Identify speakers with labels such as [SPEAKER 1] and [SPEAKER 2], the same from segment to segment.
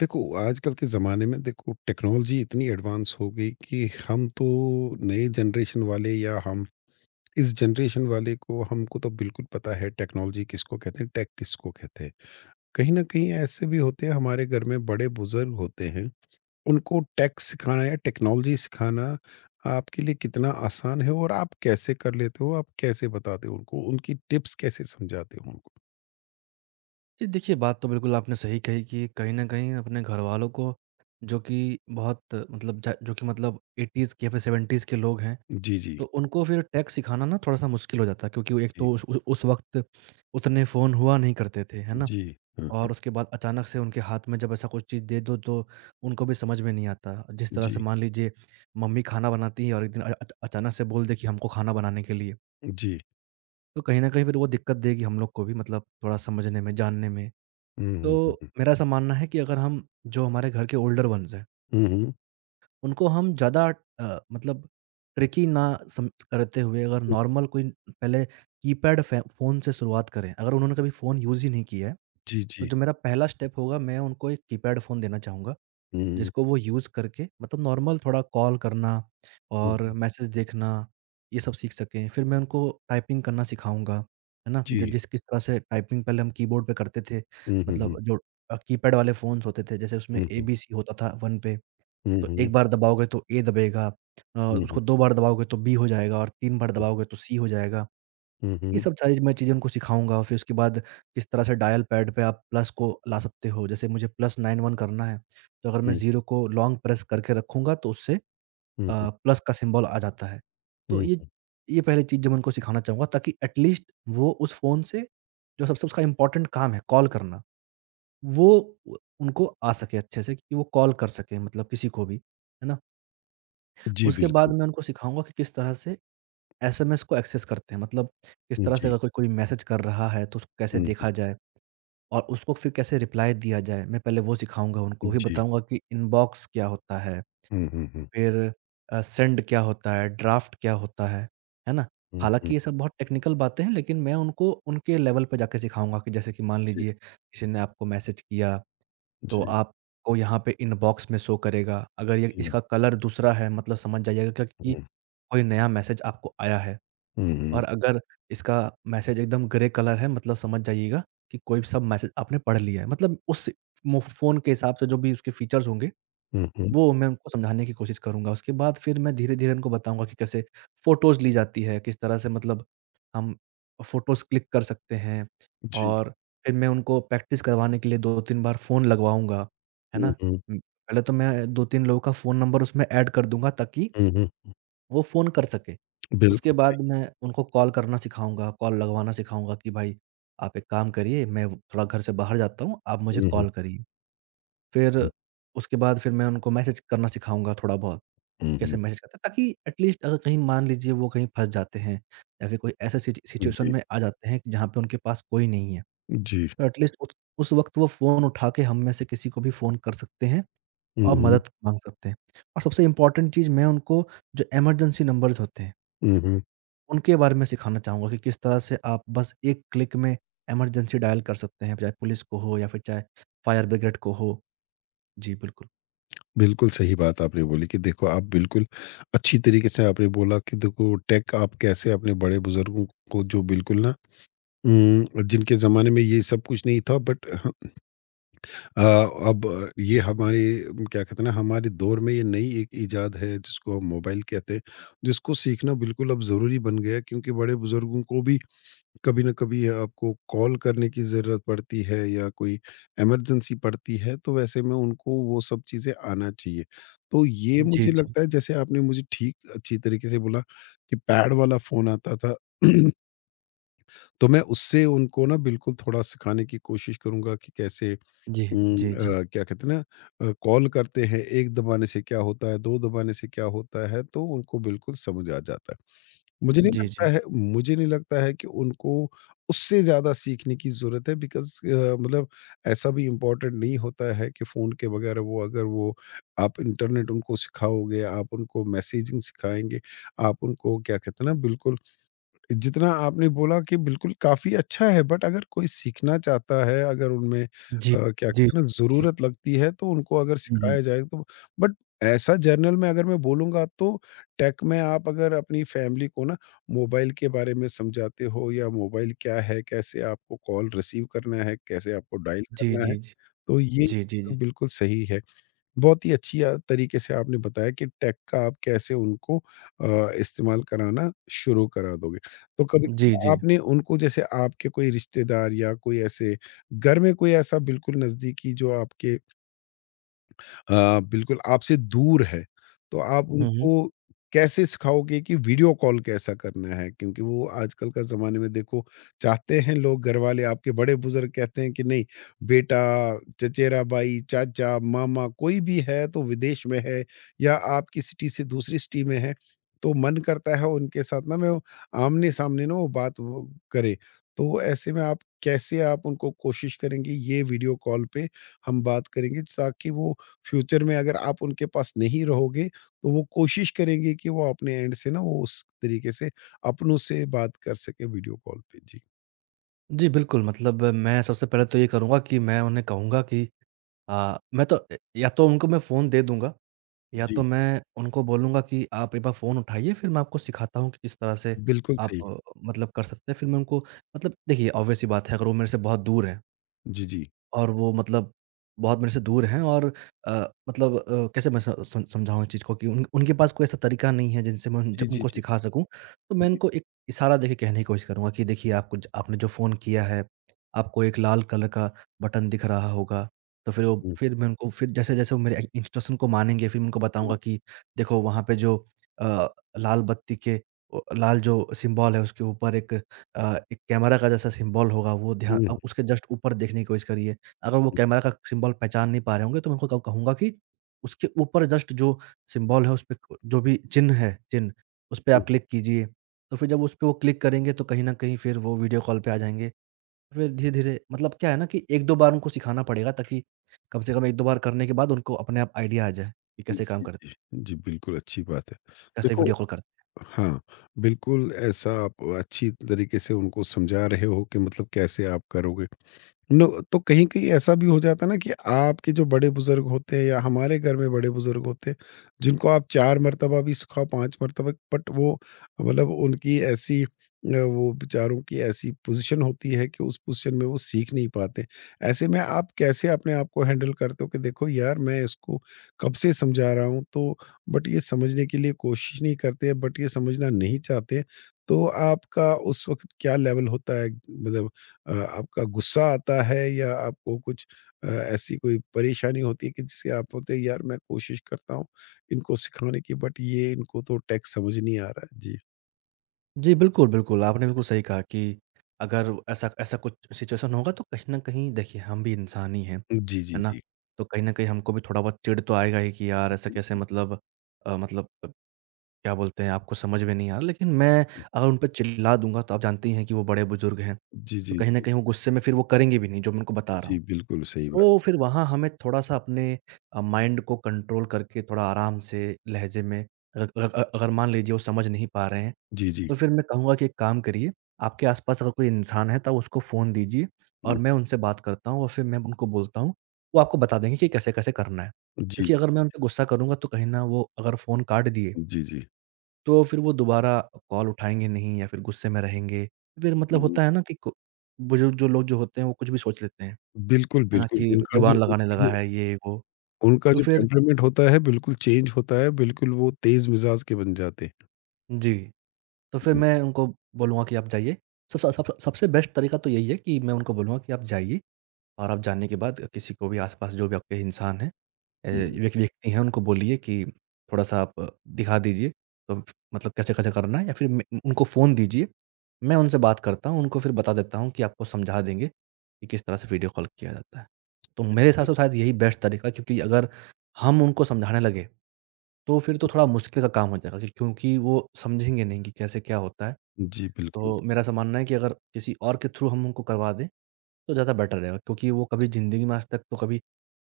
[SPEAKER 1] देखो आजकल के ज़माने में देखो टेक्नोलॉजी इतनी एडवांस हो गई कि हम तो नए जनरेशन वाले या हम इस जनरेशन वाले को हमको तो बिल्कुल पता है टेक्नोलॉजी किसको कहते हैं, टेक किसको कहते हैं। कहीं ना कहीं ऐसे भी होते हैं, हमारे घर में बड़े बुजुर्ग होते हैं। उनको टेक सिखाना या टेक्नोलॉजी सिखाना आपके लिए कितना आसान है, और आप कैसे कर लेते हो? आप कैसे बताते हो उनको? उनकी टिप्स कैसे समझाते हो उनको?
[SPEAKER 2] जी, देखिए बात तो बिल्कुल आपने सही कही कि कहीं न कहीं अपने घरवालों को जो कि बहुत मतलब ज जो कि मतलब 80s के या फिर 70s के लोग हैं।
[SPEAKER 1] जी जी
[SPEAKER 2] तो उनको फिर टेक सिखाना ना थोड़ा-सा मुश्किल हो जाता है, क्योंकि वो एक
[SPEAKER 1] जी
[SPEAKER 2] तो उस वक़्त उतने फ़ोन हुआ नहीं करते थे, है ना?
[SPEAKER 1] जी हाँ।
[SPEAKER 2] और उसके बाद अचानक से उनके हाथ में जब ऐसा कुछ चीज़ दे दो, तो उनको भी समझ में नहीं आता। जिस तरह से
[SPEAKER 1] जी
[SPEAKER 2] मान लीजिए मम्मी खाना बनाती हैं और एक दिन अ अच अचानक से बोल दे कि हमको खाना बनाने के लिए,
[SPEAKER 1] जी
[SPEAKER 2] तो कहीं न कहीं फिर वो दिक्कत देगी हम लोग को भी, मतलब थोड़ा समझने में, जानने में।
[SPEAKER 1] हम्म हम्म
[SPEAKER 2] तो
[SPEAKER 1] हम्म,
[SPEAKER 2] मेरा ऐसा मानना है कि अगर हम जो हमारे घर के ओल्डर वन्स हैं,
[SPEAKER 1] हम्म।
[SPEAKER 2] उनको हम ज़्यादा मतलब ट्रिकी ना सम करते हुए अगर
[SPEAKER 1] हुँ,
[SPEAKER 2] नॉर्मल कोई पहले कीपैड फ़े फ़ोन से शुरुआत करें। अगर उन्होंने कभी फ़ोन यूज़ ही नहीं किया है,
[SPEAKER 1] जी,
[SPEAKER 2] तो
[SPEAKER 1] जी।
[SPEAKER 2] जो मेरा पहला स्टेप होगा, मैं उनको एक कीपैड फ़ोन देना चाहूँगा।
[SPEAKER 1] हुँ, हुँ,
[SPEAKER 2] जिसको वो यूज़ करके, मतलब नॉर्मल थोड़ा कॉल करना और
[SPEAKER 1] हुँ।
[SPEAKER 2] मैसेज देखना, ये सब सीख सकें। फिर मैं उनको टाइपिंग करना सिखाऊँगा, है ना? कि ज
[SPEAKER 1] जी।
[SPEAKER 2] जिस किस तरह से टाइपिंग पहले हम कीबोर्ड पे करते थे,
[SPEAKER 1] हुँ, हुँ,
[SPEAKER 2] मतलब
[SPEAKER 1] हुँ,
[SPEAKER 2] जो कीपैड वाले फ़ोन्स होते थे, जैसे उसमें
[SPEAKER 1] हुँ, हुँ,
[SPEAKER 2] एबीसी होता था 1 पे।
[SPEAKER 1] हुँ,
[SPEAKER 2] तो
[SPEAKER 1] हुँ,
[SPEAKER 2] एक बार दबाओगे तो ए दबेगा,
[SPEAKER 1] हुँ, हुँ, हुँ,
[SPEAKER 2] उसको 2 बार दबाओगे तो बी हो जाएगा, और 3 बार दबाओगे तो सी हो जाएगा। ये
[SPEAKER 1] हुँ,
[SPEAKER 2] सब सारी मैं चीज़ें उनको सिखाऊँगा, और फिर उसके बाद किस तरह से डायल पैड पे आप प्लस को ला सकते हो। जैसे मुझे +91 करना है, तो अगर मैं
[SPEAKER 1] हुँ,
[SPEAKER 2] 0 को लॉन्ग प्रेस करके रखूँगा, तो उससे
[SPEAKER 1] हुँ, हुँ,
[SPEAKER 2] प्लस का सिंबल आ जाता है। तो ये
[SPEAKER 1] हुँ।
[SPEAKER 2] ये पहली चीज़ जो मैं उनको सिखाना चाहूँगा, ताकि एट लीस्ट वो उस फ़ोन से जो सबसे उसका इम्पोर्टेंट काम है कॉल करना, वो उ उनको आ सके अच्छे से कि वो कॉल कर सकें मतलब किसी को भी, है ना?
[SPEAKER 1] जी,
[SPEAKER 2] उसके बाद
[SPEAKER 1] बिल्कुल।
[SPEAKER 2] मैं उनको सिखाऊँगा कि किस तरह से एसएमएस को एक्सेस करते हैं, मतलब किस तरह से
[SPEAKER 1] जी,
[SPEAKER 2] अगर कोई कोई मैसेज कर रहा है तो उसको कैसे
[SPEAKER 1] हुँ,
[SPEAKER 2] देखा जाए और उसको फिर कैसे रिप्लाई दिया जाए। मैं पहले वो सिखाऊँगा उनको, फिर
[SPEAKER 1] जी।
[SPEAKER 2] बताऊँगा कि इनबॉक्स क्या होता है?
[SPEAKER 1] हुँ, हुँ, हुँ,
[SPEAKER 2] फिर सेंड क्या होता है? ड्राफ्ट क्या होता है? है ना?
[SPEAKER 1] हुँ।
[SPEAKER 2] हालाँकि ये सब बहुत टेक्निकल बातें हैं, लेकिन मैं उनको उनके लेवल पे जाके सिखाऊँगा कि जैसे कि मान
[SPEAKER 1] जी,
[SPEAKER 2] लीजिए किसी ने आपको मैसेज किया, तो
[SPEAKER 1] जी,
[SPEAKER 2] आपको यहाँ पे इनबॉक्स में शो करेगा। अगर ये
[SPEAKER 1] जी।
[SPEAKER 2] इसका कलर दूसरा है, मतलब समझ जाइएगा क्या
[SPEAKER 1] हुँ,
[SPEAKER 2] कि
[SPEAKER 1] हुँ,
[SPEAKER 2] कोई नया मैसेज आपको आया है।
[SPEAKER 1] हुँ,
[SPEAKER 2] और अगर इसका मैसेज एकदम ग्रे कलर है, मतलब समझ जाइएगा कि कोई सब मैसेज आपने पढ़ लिया है। मतलब उस मो फ़ोन के हिसाब से जो भी उसके फीचर्स होंगे,
[SPEAKER 1] हुँ।
[SPEAKER 2] वो मैं उनको समझाने की कोशिश करूँगा। उसके बाद फिर मैं धीरे-धीरे उनको बताऊँगा कि कैसे फ़ोटोज़ ली जाती है, किस तरह से मतलब हम फ़ोटोज़ क्लिक कर सकते हैं।
[SPEAKER 1] जी।
[SPEAKER 2] और फिर मैं उनको प्रैक्टिस करवाने के लिए 2-3 बार फ़ोन लगवाऊँगा, है
[SPEAKER 1] हुँ,
[SPEAKER 2] ना?
[SPEAKER 1] हुँ,
[SPEAKER 2] पहले तो मैं 2-3 लोगों का फ़ोन नंबर उसमें ऐड कर दूँगा, ताकि
[SPEAKER 1] हुँ।
[SPEAKER 2] वो फ़ोन कर सके। उसके
[SPEAKER 1] बिल्कुल सही।
[SPEAKER 2] बाद मैं उनको कॉल करना सिखाऊँगा, कॉल लगवाना सिखाऊँगा कि भाई आप एक काम करिए, मैं व थोड़ा घर से बाहर जाता हूँ, आप मुझे
[SPEAKER 1] हुँ, हुँ,
[SPEAKER 2] कॉल करिए। फिर
[SPEAKER 1] हुँ,
[SPEAKER 2] उसके बाद फिर मैं उनको मैसेज करना सिखाऊँगा थोड़ा बहुत, कैसे
[SPEAKER 1] हुँ,
[SPEAKER 2] मैसेज करते हैं, ताकि एटलीस्ट अगर कहीं मान लीजिए वो कहीं फँस जाते हैं, या फिर कोई ऐसे सिच
[SPEAKER 1] हुँ।
[SPEAKER 2] सिचुएशन
[SPEAKER 1] जी,
[SPEAKER 2] में आ जाते हैं जहाँ पे उनके पास कोई नहीं है।
[SPEAKER 1] जी।
[SPEAKER 2] तो एटलीस्ट उस वक़्त वो फ़ोन उठा के हम में से किसी को भी फ़ोन कर सकते हैं
[SPEAKER 1] हुँ,
[SPEAKER 2] और
[SPEAKER 1] हुँ,
[SPEAKER 2] मदद माँग सकते हैं। और सबसे इम्पोर्टेंट चीज़ मैं उनको जो इमरजेंसी नंबर्स होते हैं
[SPEAKER 1] हुँ।
[SPEAKER 2] उनके बारे में सिखाना चाहूँगा कि किस तरह से आप बस एक क्लिक में इमरजेंसी डायल कर सकते हैं, चाहे पुलिस को हो या फिर चाहे फायर ब्रिगेड को हो। जी, बिल्कुल।
[SPEAKER 1] बिल्कुल सही बात आपने बोली कि देखो, आप बिल्कुल अच्छी तरीके से आपने बोला कि देखो टेक आप कैसे अपने बड़े बुज़ुर्गों को जो बिल्कुल ना, जिनके ज़माने में ये सब कुछ नहीं था, अ, अब ये हमारे, क्या कहते हैं ना, हमारे दौर में ये नई एक इजाद है जिसको हम मोबाइल कहते हैं, जिसको सीखना बिल्कुल अब ज़रूरी बन गया है, क्योंकि बड़े-बुज़ुर्गों को भी कभी न कभी आपको कॉल करने की ज़रूरत पड़ती है या कोई इमरजेंसी पड़ती है, तो वैसे में उनको वो सब चीज़ें आना चाहिए। तो ये
[SPEAKER 2] जी,
[SPEAKER 1] मुझे
[SPEAKER 2] जी।
[SPEAKER 1] लगता है, जैसे आपने मुझे ठीक अच्छी तरीके से बोला कि पैड वाला फ़ोन आता था। तो मैं उससे उनको ना बिल्कुल थोड़ा सिखाने की कोशिश करूँगा कि कैसे,
[SPEAKER 2] जी। जी, जी।
[SPEAKER 1] क्या कहते हैं ना, कॉल करते हैं, 1 दबाने से क्या होता है, 2 दबाने से क्या होता है, तो उनको बिल्कुल समझ आ जाता है। मुझे नहीं
[SPEAKER 2] जी, जी।
[SPEAKER 1] लगता है मुझे नहीं लगता है कि उनको उससे ज़्यादा सीखने की ज़रूरत है, बिकॉज़ मतलब ऐसा भी इम्पोर्टेंट नहीं होता है कि फ़ोन के बगैर वो अगर वो आप इंटरनेट उनको सिखाओगे, आप उनको मैसेजिंग सिखाएँगे, आप उनको क्या कहते हैं ना, बिल्कुल जितना आपने बोला कि बिल्कुल काफ़ी अच्छा है, बट अगर कोई सीखना चाहता है, अगर उनमें
[SPEAKER 2] जी,
[SPEAKER 1] क्या
[SPEAKER 2] जी, जी,
[SPEAKER 1] कहते हैं ना
[SPEAKER 2] जी, जी।
[SPEAKER 1] ज़रूरत लगती है, तो उनको अगर
[SPEAKER 2] हुँ, हुँ।
[SPEAKER 1] सिखाया जाए तो, बट ऐसा जर्नल में अगर मैं बोलूँगा तो टेक में आप अगर अपनी फैमिली को ना मोबाइल के बारे में समझाते हो, या मोबाइल क्या है, कैसे आपको कॉल रिसीव करना है, कैसे आपको डायल
[SPEAKER 2] जी,
[SPEAKER 1] करना
[SPEAKER 2] जी,
[SPEAKER 1] है,
[SPEAKER 2] जी।
[SPEAKER 1] तो ये
[SPEAKER 2] जी, जी, जी।
[SPEAKER 1] बिल्कुल सही है। बहुत ही अच्छी तरीके से आपने बताया कि टेक का आप कैसे उनको इस्तेमाल कराना शुरू करा दोगे। तो
[SPEAKER 2] जी,
[SPEAKER 1] कभी-कभी
[SPEAKER 2] जी।
[SPEAKER 1] आपने उनको, जैसे आपके कोई रिश्तेदार या कोई ऐसे घर में कोई ऐसा बिल्कुल नज़दीकी जो आपके, बिल्कुल आपसे दूर है, तो आप
[SPEAKER 2] हुँ, हुँ।
[SPEAKER 1] उनको कैसे सिखाओगे कि वीडियो कॉल कैसा करना है? क्योंकि वो आजकल का ज़माने में देखो, चाहते हैं लोग, घरवाले आपके बड़े-बुज़ुर्ग कहते हैं कि नहीं बेटा, चचेरा भाई, चाचा, मामा कोई भी है तो विदेश में है, या आपकी सिटी से दूसरी सिटी में है, तो मन करता है उनके साथ ना मैं वो आमने-सामने ना वो बात वो करे। तो ऐसे में आप कैसे आप उनको कोशिश करेंगे ये वीडियो कॉल पे हम बात करेंगे, ताकि वो फ्यूचर में अगर आप उनके पास नहीं रहोगे, तो वो कोशिश करेंगे कि वो अपने एंड से ना वो उस तरीके से अपनों से बात कर सके वीडियो कॉल पे। जी।
[SPEAKER 2] जी, बिल्कुल। मतलब मैं सबसे पहले तो ये करूँगा कि मैं उन्हें कहूँगा कि मैं तो या तो उनको मैं फ़ोन दे दूँगा, या तो
[SPEAKER 1] जी,
[SPEAKER 2] मैं उनको बोलूँगा कि आप एक बार फ़ोन उठाइए, फिर मैं आपको सिखाता हूँ कि किस तरह से
[SPEAKER 1] बिल्कुल
[SPEAKER 2] आप
[SPEAKER 1] सही।
[SPEAKER 2] मतलब कर सकते हैं। फिर मैं उनको, मतलब देखिए, ऑब्वियस सी बात है अगर वो मेरे से बहुत दूर हैं,
[SPEAKER 1] जी, जी।
[SPEAKER 2] और वो मतलब बहुत मेरे से दूर हैं और अ, मतलब कैसे मैं स सम समझाऊँ इस चीज़ को कि उन उनके पास कोई ऐसा तरीका नहीं है जिनसे मैं
[SPEAKER 1] जी, जी,
[SPEAKER 2] उनको
[SPEAKER 1] जी,
[SPEAKER 2] सिखा सकूँ। तो
[SPEAKER 1] जी,
[SPEAKER 2] मैं
[SPEAKER 1] जी।
[SPEAKER 2] उनको एक इशारा देके कहने की कोशिश करूँगा कि देखिए आपको ज आपने जो फ़ोन किया है, आपको एक लाल कलर का बटन दिख रहा होगा। तो फिर वो,
[SPEAKER 1] हुँ,
[SPEAKER 2] फिर मैं उनको, फिर जैसे-जैसे वो मेरे इ इंस्ट्रक्शन को मानेंगे, फिर मैं उनको
[SPEAKER 1] हुँ,
[SPEAKER 2] बताऊँगा कि देखो वहाँ पे जो अ, लाल बत्ती के ओ लाल जो सिम्बॉल है उसके ऊपर एक एक कैमरा का जैसा सिम्बॉल होगा, वो ध्यान
[SPEAKER 1] हुँ,
[SPEAKER 2] उसके जस्ट ऊपर देखने की कोशिश करिए। अगर वो कैमरा का सिंबल पहचान नहीं पा रहे होंगे, तो मैं उनको क कहूँगा कि उसके ऊपर जस्ट जो सिंबल है, उसपे क जो भी चिन्ह है चिन्ह, उसपे
[SPEAKER 1] हुँ,
[SPEAKER 2] आप क्लिक कीजिए। तो फिर जब उसपे वो क्लिक करेंगे तो कहीं न कहीं फिर वो वीडियो कॉल पे आ जाएँगे। फिर धीरे-धीरे मतलब क्या है ना कि 1-2 बार उनको सिखाना पड़ेगा, ताकि कम से कम 1-2 बार करने के बाद उनको अपने आप आइडिया आ जाए कि
[SPEAKER 1] हुँ।
[SPEAKER 2] कैसे काम
[SPEAKER 1] जी,
[SPEAKER 2] करते
[SPEAKER 1] जी।
[SPEAKER 2] हैं,
[SPEAKER 1] जी, बिल्कुल अच्छी बात है।
[SPEAKER 2] कैसे
[SPEAKER 1] देखो,
[SPEAKER 2] वीडियो कॉल करते हैं।
[SPEAKER 1] हाँ, बिल्कुल ऐसा आप अच्छी तरीके से उनको समझा रहे हो कि मतलब कैसे आप करोगे। नो, तो कहीं-कहीं ऐसा भी हो जाता है ना कि आपके जो बड़े-बुज़ुर्ग होते हैं या हमारे घर में बड़े-बुज़ुर्ग होते हैं, जिनको आप 4 मरतबा भी सिखाओ, 5 मरतबा, बट वो मतलब उनकी ऐसी वो बेचारों की ऐसी पोज़ीशन होती है कि उस पोज़ीशन में वो सीख नहीं पाते। ऐसे में आप कैसे अपने आप को हैंडल करते हो कि देखो यार, मैं इसको कब से समझा रहा हूँ तो, बट ये समझने के लिए कोशिश नहीं करते, बट ये समझना नहीं चाहते। तो आपका उस वक़्त क्या लेवल होता है? मतलब अ, आपका गुस्सा आता है, या आपको कुछ ऐसी कोई परेशानी होती है कि जिससे आप बोलते हैं यार, मैं कोशिश करता हूँ इनको सिखाने की, बट ये इनको तो टैक्स समझ नहीं आ रहा है। जी
[SPEAKER 2] जी, बिल्कुल, बिल्कुल। आपने बिल्कुल सही कहा कि अगर ऐसा ऐसा कुछ सिचुएशन होगा तो कहीं न कहीं देखिए हम भी इंसान ही हैं,
[SPEAKER 1] जी जी
[SPEAKER 2] है ना?
[SPEAKER 1] जी
[SPEAKER 2] तो कहीं न कहीं हमको भी थोड़ा बहुत चिढ़ तो आएगा ही कि यार ऐसा
[SPEAKER 1] जी
[SPEAKER 2] कैसे मतलब मतलब क्या बोलते हैं, आपको समझ में नहीं आ रहा, लेकिन मैं अगर उन पे चिल्ला दूँगा तो आप जानती हैं कि वो बड़े-बुज़ुर्ग हैं।
[SPEAKER 1] जी
[SPEAKER 2] तो
[SPEAKER 1] जी
[SPEAKER 2] कहीं न
[SPEAKER 1] जी
[SPEAKER 2] कहीं वो गुस्से में फिर वो करेंगे भी नहीं जो मैं उनको बता रहा
[SPEAKER 1] जी
[SPEAKER 2] हूँ।
[SPEAKER 1] बिल्कुल सही
[SPEAKER 2] तो
[SPEAKER 1] बात।
[SPEAKER 2] फिर वहाँ हमें थोड़ा-सा अपने माइंड को कंट्रोल करके थोड़ा आराम से लहज़े में, अग अग अगर मान लीजिए वो समझ नहीं पा रहे हैं
[SPEAKER 1] जी जी
[SPEAKER 2] तो फिर मैं कहूँगा कि एक काम करिए, आपके आस-पास अगर कोई इंसान है, तब उसको फ़ोन दीजिए
[SPEAKER 1] हम्म,
[SPEAKER 2] और मैं उनसे बात करता हूँ और फिर मैं उनको बोलता हूँ, वो आपको बता देंगे कि कैसे-कैसे करना है।
[SPEAKER 1] जी
[SPEAKER 2] क्योंकि अगर मैं उन पे गुस्सा करूँगा, तो कहीं न वो अगर फ़ोन काट दिए,
[SPEAKER 1] जी।
[SPEAKER 2] तो फिर वो दोबारा कॉल उठाएँगे नहीं या फिर गुस्से में रहेंगे। फिर मतलब
[SPEAKER 1] हम्म,
[SPEAKER 2] होता है ना कि को बुज़ुर्ग जो लोग जो होते हैं, वो कुछ भी सोच लेते हैं,
[SPEAKER 1] बिल्कुल
[SPEAKER 2] है ना?
[SPEAKER 1] बिल्कुल।
[SPEAKER 2] कि
[SPEAKER 1] उनका जो
[SPEAKER 2] जुबान लगाने
[SPEAKER 1] उनका
[SPEAKER 2] लगा
[SPEAKER 1] जो
[SPEAKER 2] है, ये वो।
[SPEAKER 1] उनका
[SPEAKER 2] तो
[SPEAKER 1] जो
[SPEAKER 2] फिर,
[SPEAKER 1] टेम्परामेंट होता है बिल्कुल चेंज होता है, बिल्कुल वो तेज मिजाज के बन जाते हैं।
[SPEAKER 2] जी, तो फिर
[SPEAKER 1] हम्म,
[SPEAKER 2] मैं उनको बोलूँगा कि आप जाइए। सब सब सब सबसे बेस्ट तरीका तो यही है कि मैं उनको बोलूँगा कि आप जाइए और आप जानने के बाद किसी को भी आस-पास जो भी आपके इंसान हैं, अ,
[SPEAKER 1] हम्म।
[SPEAKER 2] व्यक्ति हैं, उनको बोलिए कि थोड़ा-सा आप दिखा दीजिए, तो मतलब कैसे-कैसे करना है, या फिर म उनको फ़ोन दीजिए। मैं उनसे बात करता हूँ, उनको फिर बता देता हूँ कि आपको समझा देंगे कि किस तरह से वीडियो कॉल किया जाता है। तो मेरे हिसाब से शायद यही बेस्ट तरीका है, क्योंकि अगर हम उनको समझाने लगे, तो फिर तो थोड़ा
[SPEAKER 1] जी
[SPEAKER 2] मुश्किल का काम हो जाएगा क्योंकि वो समझेंगे नहीं कि कैसे क्या होता है।
[SPEAKER 1] जी बिल्कुल
[SPEAKER 2] तो मेरा ऐसा मानना है कि अगर किसी और के थ्रू हम उनको करवा दें तो ज़्यादा बेटर रहेगा, क्योंकि वो कभी ज़िंदगी में आज तक तो कभी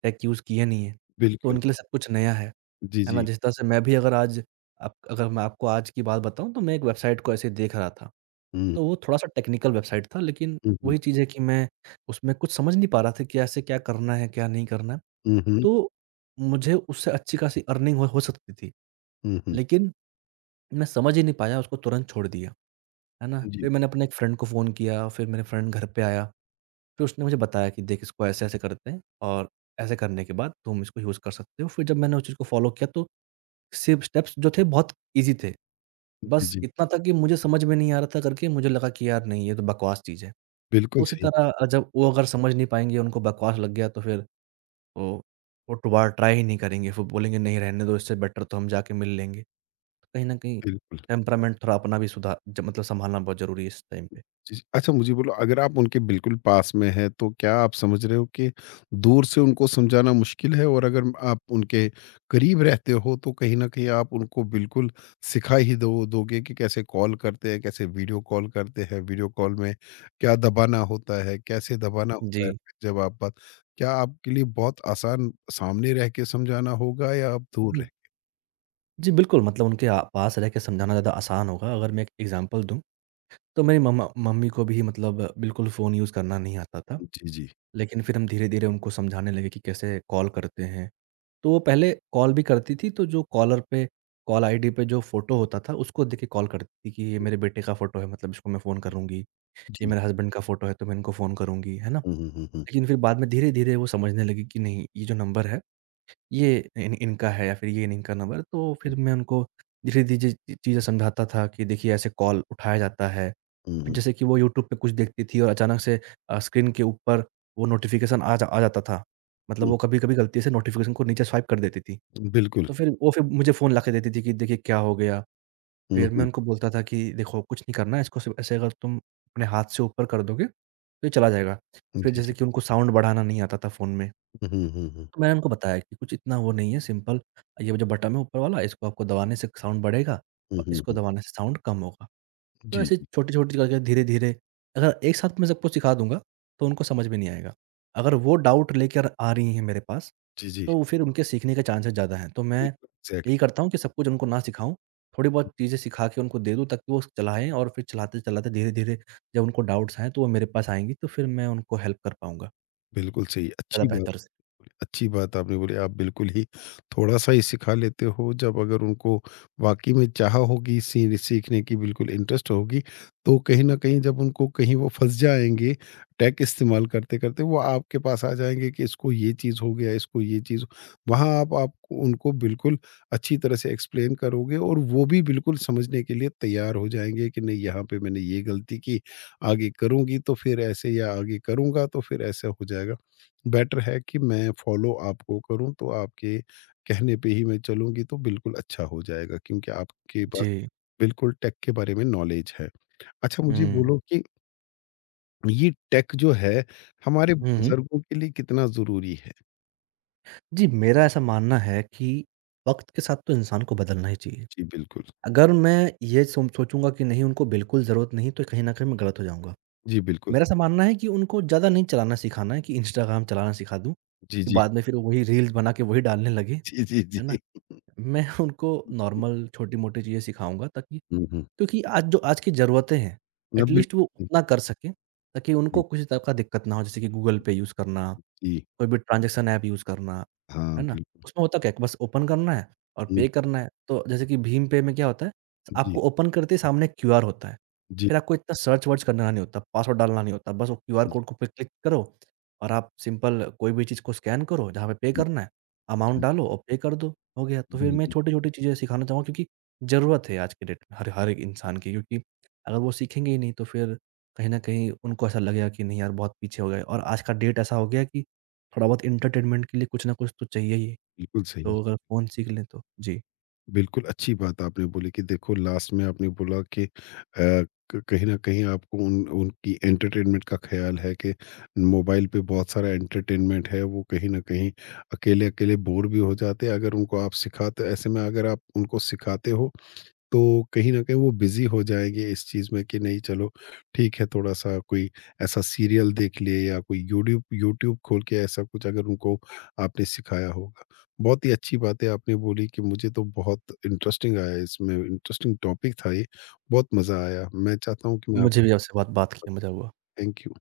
[SPEAKER 2] टेक यूज़ किया नहीं है, तो
[SPEAKER 1] बिल्कुल।
[SPEAKER 2] उनके लिए सब कुछ नया
[SPEAKER 1] जी
[SPEAKER 2] है ना?
[SPEAKER 1] जी
[SPEAKER 2] जिस तरह से मैं भी अगर आज, आप अगर मैं आपको आज की बात बताऊँ तो मैं एक वेबसाइट को ऐसे देख रहा था,
[SPEAKER 1] हम्म
[SPEAKER 2] तो वो थोड़ा-सा टेक्निकल वेबसाइट था, लेकिन
[SPEAKER 1] हम्म।
[SPEAKER 2] वही चीज़ है कि मैं उसमें कुछ समझ नहीं पा रहा था कि ऐसे क्या करना है, क्या नहीं करना है।
[SPEAKER 1] हुँ, हुँ।
[SPEAKER 2] तो मुझे उससे अच्छी खासी अर्निंग हो सकती थी,
[SPEAKER 1] हुँ, हुँ।
[SPEAKER 2] लेकिन मैं समझ ही नहीं पाया, उसको तुरंत छोड़ दिया, है ना?
[SPEAKER 1] जी,
[SPEAKER 2] फिर मैंने अपने एक फ्रेंड को फ़ोन किया, फिर मेरे फ्रेंड घर पे आया। फिर उसने मुझे बताया कि देख इसको ऐसे-ऐसे करते हैं और ऐसे करने के बाद तुम इसको यूज़ कर सकते हो। फिर जब मैंने उस चीज़ को फ़ॉलो किया तो सेम स्टेप्स जो थे बहुत ईज़ी थे।
[SPEAKER 1] जी,
[SPEAKER 2] बस
[SPEAKER 1] जी।
[SPEAKER 2] इतना था कि मुझे समझ में नहीं आ रहा था करके मुझे लगा कि यार नहीं ये तो बकवास चीज़ है। तो
[SPEAKER 1] बिल्कुल
[SPEAKER 2] उसी
[SPEAKER 1] सही
[SPEAKER 2] तरह
[SPEAKER 1] बात,
[SPEAKER 2] जब वो अगर समझ नहीं पाएँगे, उनको बकवास लग गया तो फिर वो वो दोबारा ट्राई ही नहीं करेंगे। फिर बोलेंगे नहीं रहने दो, इससे बेटर तो हम जाके मिल लेंगे। तो कहीं न कहीं
[SPEAKER 1] बिल्कुल।
[SPEAKER 2] टेम्परामेंट थोड़ा अपना भी सुधार ज मतलब सँभालना बहुत ज़रूरी है इस टाइम पे।
[SPEAKER 1] जी, जी। अच्छा मुझे बोलो, अगर आप उनके बिल्कुल पास में हैं, तो क्या आप समझ रहे हो कि दूर से उनको समझाना मुश्किल है? और अगर आप उनके करीब रहते हो, तो कहीं न कहीं आप उनको बिल्कुल सिखा ही दो दोगे कि कैसे कॉल करते हैं, कैसे वीडियो कॉल करते हैं, वीडियो कॉल में क्या दबाना होता है, कैसे दबाना
[SPEAKER 2] जी।
[SPEAKER 1] होता है, फिर जब आप बात क्या आपके लिए बहुत आसान सामने रह के समझाना होगा, या आप दूर रह।
[SPEAKER 2] जी, बिल्कुल, मतलब उनके पास रह के समझाना ज़्यादा आसान होगा। अगर मैं एक एग्ज़ाम्पल दूँ, तो मेरी मम्मा मम्मी को भी मतलब बिल्कुल फ़ोन यूज़ करना नहीं आता था।
[SPEAKER 1] जी, जी।
[SPEAKER 2] लेकिन फिर हम धीरे-धीरे उनको समझाने लगे कि कैसे कॉल करते हैं। तो वो पहले कॉल भी करती थी, तो जो कॉलर पे कॉल आईडी पे जो फ़ोटो होता था, उसको देख के कॉल करती थी कि ये मेरे बेटे का फ़ोटो है, मतलब इसको मैं फ़ोन करूँगी। ये
[SPEAKER 1] जी।
[SPEAKER 2] मेरे हस्बैंड का फ़ोटो है, तो मैं इनको फ़ोन करूँगी, है ना?
[SPEAKER 1] हुँ।
[SPEAKER 2] लेकिन फिर बाद में धीरे-धीरे वो समझने लगी कि नहीं, ये जो नंबर है ये इन इनका है या फिर ये इनका नंबर, तो
[SPEAKER 1] हुँ,
[SPEAKER 2] फिर मैं उनको धीरे-धीरे ची चीज़ें समझाता था कि देखिए ऐसे कॉल उठाया जाता है। फिर
[SPEAKER 1] हुँ,
[SPEAKER 2] जैसे कि वो यूट्यूब पे कुछ देखती थी और अचानक से स्क्रीन के ऊपर वो नोटिफ़िकेशन आ जाता था। मतलब
[SPEAKER 1] हुँ।
[SPEAKER 2] वो कभी-कभी गलती से नोटिफ़िकेशन को नीचे स्वाइप कर देती थी।
[SPEAKER 1] बिल्कुल।
[SPEAKER 2] तो फिर वो फिर मुझे फ़ोन लाके देती थी कि देखिए क्या हो गया?
[SPEAKER 1] हुँ,
[SPEAKER 2] फिर मैं
[SPEAKER 1] हुँ,
[SPEAKER 2] उनको बोलता था कि देखो कुछ नहीं करना है इसको, सिर्फ़ ऐसे अगर तुम अपने हाथ से ऊपर कर दोगे तो ये चला जाएगा। फिर
[SPEAKER 1] जी,
[SPEAKER 2] जैसे
[SPEAKER 1] जी।
[SPEAKER 2] कि उनको साउंड बढ़ाना नहीं आता था फ़ोन में।
[SPEAKER 1] हुँ, हुँ, हुँ, हुँ,
[SPEAKER 2] तो मैंने उनको बताया कि कुछ इतना वो नहीं है, सिंपल ये जो बटन है ऊपर वाला इसको आपको दबाने से साउंड बढ़ेगा
[SPEAKER 1] हुँ,
[SPEAKER 2] और
[SPEAKER 1] हुँ,
[SPEAKER 2] इसको
[SPEAKER 1] हुँ,
[SPEAKER 2] दबाने से साउंड कम होगा। तो
[SPEAKER 1] जी,
[SPEAKER 2] ऐसे
[SPEAKER 1] जी,
[SPEAKER 2] छोटी-छोटी करके धीरे-धीरे अगर एक साथ मैं सबको सिखा दूँगा तो उनको समझ में नहीं आएगा। अगर वो डाउट लेकर आ रही हैं मेरे पास
[SPEAKER 1] जी, जी,
[SPEAKER 2] तो फिर उनके सीखने के चांसेस ज़्यादा हैं। तो मैं
[SPEAKER 1] बिल्कुल,
[SPEAKER 2] यही
[SPEAKER 1] एग्ज़ैक्टली।
[SPEAKER 2] करता हूँ कि सब कुछ उनको ना सिखाऊँ, थोड़ी बहुत चीज़ें सिखा के उनको दे दूँ ताकि वो चलाएँ और फिर चलाते-चलाते धीरे-धीरे जब उनको डाउट्स आएँ तो वो मेरे पास आएँगी तो फिर मैं उनको हेल्प कर पाऊँगा
[SPEAKER 1] बिल्कुल सही, अच्छी
[SPEAKER 2] ज़्यादा
[SPEAKER 1] बात।
[SPEAKER 2] बेहतर से।
[SPEAKER 1] अच्छी बात आपने बोली, आप बिल्कुल ही थोड़ा-सा ही सिखा लेते हो। जब अगर उनको वाक़ई में चाह होगी सी सीखने की बिल्कुल इंटरेस्ट होगी, तो कहीं न कहीं जब उनको कहीं वो फँस जाएँगे, टेक इस्तेमाल करते-करते, वो आपके पास आ जाएँगे कि इसको ये चीज़ हो गया, इसको ये चीज़ हो- वहाँ आप उनको बिल्कुल अच्छी तरह से एक्सप्लेन करोगे, और वो भी बिल्कुल समझने के लिए तैयार हो जाएँगे कि नहीं, यहाँ पे मैंने ये गलती की, आगे करूँगी तो फिर ऐसे, या आगे करूँगा तो फिर ऐसा हो जाएगा। बेटर है कि मैं फॉलो आपको करूँ, तो आपके कहने पे ही मैं चलूँगी तो बिल्कुल अच्छा हो जाएगा, क्योंकि आपके पास
[SPEAKER 2] जी।
[SPEAKER 1] बिल्कुल टेक के बारे में नॉलेज है। अच्छा मुझे
[SPEAKER 2] हुँ।
[SPEAKER 1] बोलो कि ये टेक जो है, हमारे
[SPEAKER 2] हुँ, हुँ।
[SPEAKER 1] बुज़ुर्गों के लिए कितना ज़रूरी है?
[SPEAKER 2] जी, मेरा ऐसा मानना है कि वक़्त के साथ तो इंसान को बदलना ही चाहिए।
[SPEAKER 1] जी, बिल्कुल।
[SPEAKER 2] अगर मैं ये सोम सोचूँगा कि नहीं उनको बिल्कुल ज़रूरत नहीं तो कहीं न कहीं मैं गलत हो जाऊँगा।
[SPEAKER 1] जी, बिल्कुल।
[SPEAKER 2] मेरा ऐसा मानना है कि उनको ज़्यादा नहीं चलाना सिखाना है कि इंस्टाग्राम चलाना सिखा दूँ,
[SPEAKER 1] जी,
[SPEAKER 2] कि
[SPEAKER 1] जी।
[SPEAKER 2] बाद में फिर वही रील्स बना के वही डालने लगे,
[SPEAKER 1] जी, जी, जी।
[SPEAKER 2] है ना? मैं उनको नॉर्मल छोटी-मोटी चीज़ें सिखाऊँगा ताकि,
[SPEAKER 1] हुँ, हुँ।
[SPEAKER 2] क्योंकि आज जो आज की ज़रूरतें हैं
[SPEAKER 1] 90।
[SPEAKER 2] एटलीस्ट वो
[SPEAKER 1] जी,
[SPEAKER 2] उतना कर सकें ताकि उनको
[SPEAKER 1] जी,
[SPEAKER 2] किसी तरह का दिक्कत ना हो, जैसे कि गूगल पे यूज़ करना,
[SPEAKER 1] जी।
[SPEAKER 2] कोई भी ट्रांज़ैक्शन ऐप यूज़ करना,
[SPEAKER 1] हाँ,
[SPEAKER 2] है ना?
[SPEAKER 1] बिल्कुल।
[SPEAKER 2] उसमें होता क्या है कि बस ओपन करना है और
[SPEAKER 1] हुँ,
[SPEAKER 2] पे करना है। तो जैसे कि भीम पे में क्या होता है,
[SPEAKER 1] जी,
[SPEAKER 2] आपको ओपन करते ही सामने क्यूआर होता है।
[SPEAKER 1] जी,
[SPEAKER 2] फिर आपको इतना सर्च-वर्च करना नहीं होता, पासवर्ड डालना नहीं होता। बस वो क्यूआर
[SPEAKER 1] जी,
[SPEAKER 2] कोड को पे क्लिक करो और आप सिंपल कोई भी चीज़ को स्कैन करो, जहाँ पे पे करना है,
[SPEAKER 1] जी,
[SPEAKER 2] अमाउंट
[SPEAKER 1] जी।
[SPEAKER 2] डालो और पे कर दो, हो गया। तो फिर मैं
[SPEAKER 1] बिल्कुल,
[SPEAKER 2] छोटी-छोटी चीज़ें सिखाना चाहूँगा क्योंकि ज़रूरत है आज के डेट में हर हर एक इंसान की, क्योंकि अगर वो सीखेंगे ही नहीं तो फिर कहीं न कहीं उनको ऐसा लगेगा कि नहीं यार बहुत पीछे हो गए और आज का डेट ऐसा हो गया कि थोड़ा बहुत एंटरटेनमेंट के लिए कुछ ना कुछ तो चाहिए ही,
[SPEAKER 1] बिल्कुल सही।
[SPEAKER 2] तो अगर फ़ोन सीख लें तो। जी,
[SPEAKER 1] बिल्कुल, अच्छी बात आपने बोली कि देखो लास्ट में आपने बोला कि क कहीं न कहीं आपको उन उनकी एंटरटेनमेंट का ख़्याल है कि मोबाइल पे बहुत सारा एंटरटेनमेंट है, वो कहीं न कहीं अकेले-अकेले बोर भी हो जाते हैं। अगर उनको आप सिखाते, ऐसे में अगर आप उनको सिखाते हो, तो कहीं न कहीं वो बिज़ी हो जाएँगे इस चीज़ में कि नहीं, चलो ठीक है, थोड़ा-सा कोई ऐसा सीरियल देख ले, या कोई यूड्यूब यूट्यूब खोल के ऐसा कुछ अगर उनको आपने सिखाया होगा। बहुत ही अच्छी बातें आपने बोली, कि मुझे तो बहुत इंटरेस्टिंग आया। इसमें इंटरेस्टिंग टॉपिक था ये, बहुत मज़ा आया। मैं चाहता हूँ कि मैं आप,
[SPEAKER 2] मुझे भी आपसे बात बात किया मज़ा हुआ।
[SPEAKER 1] Thank you.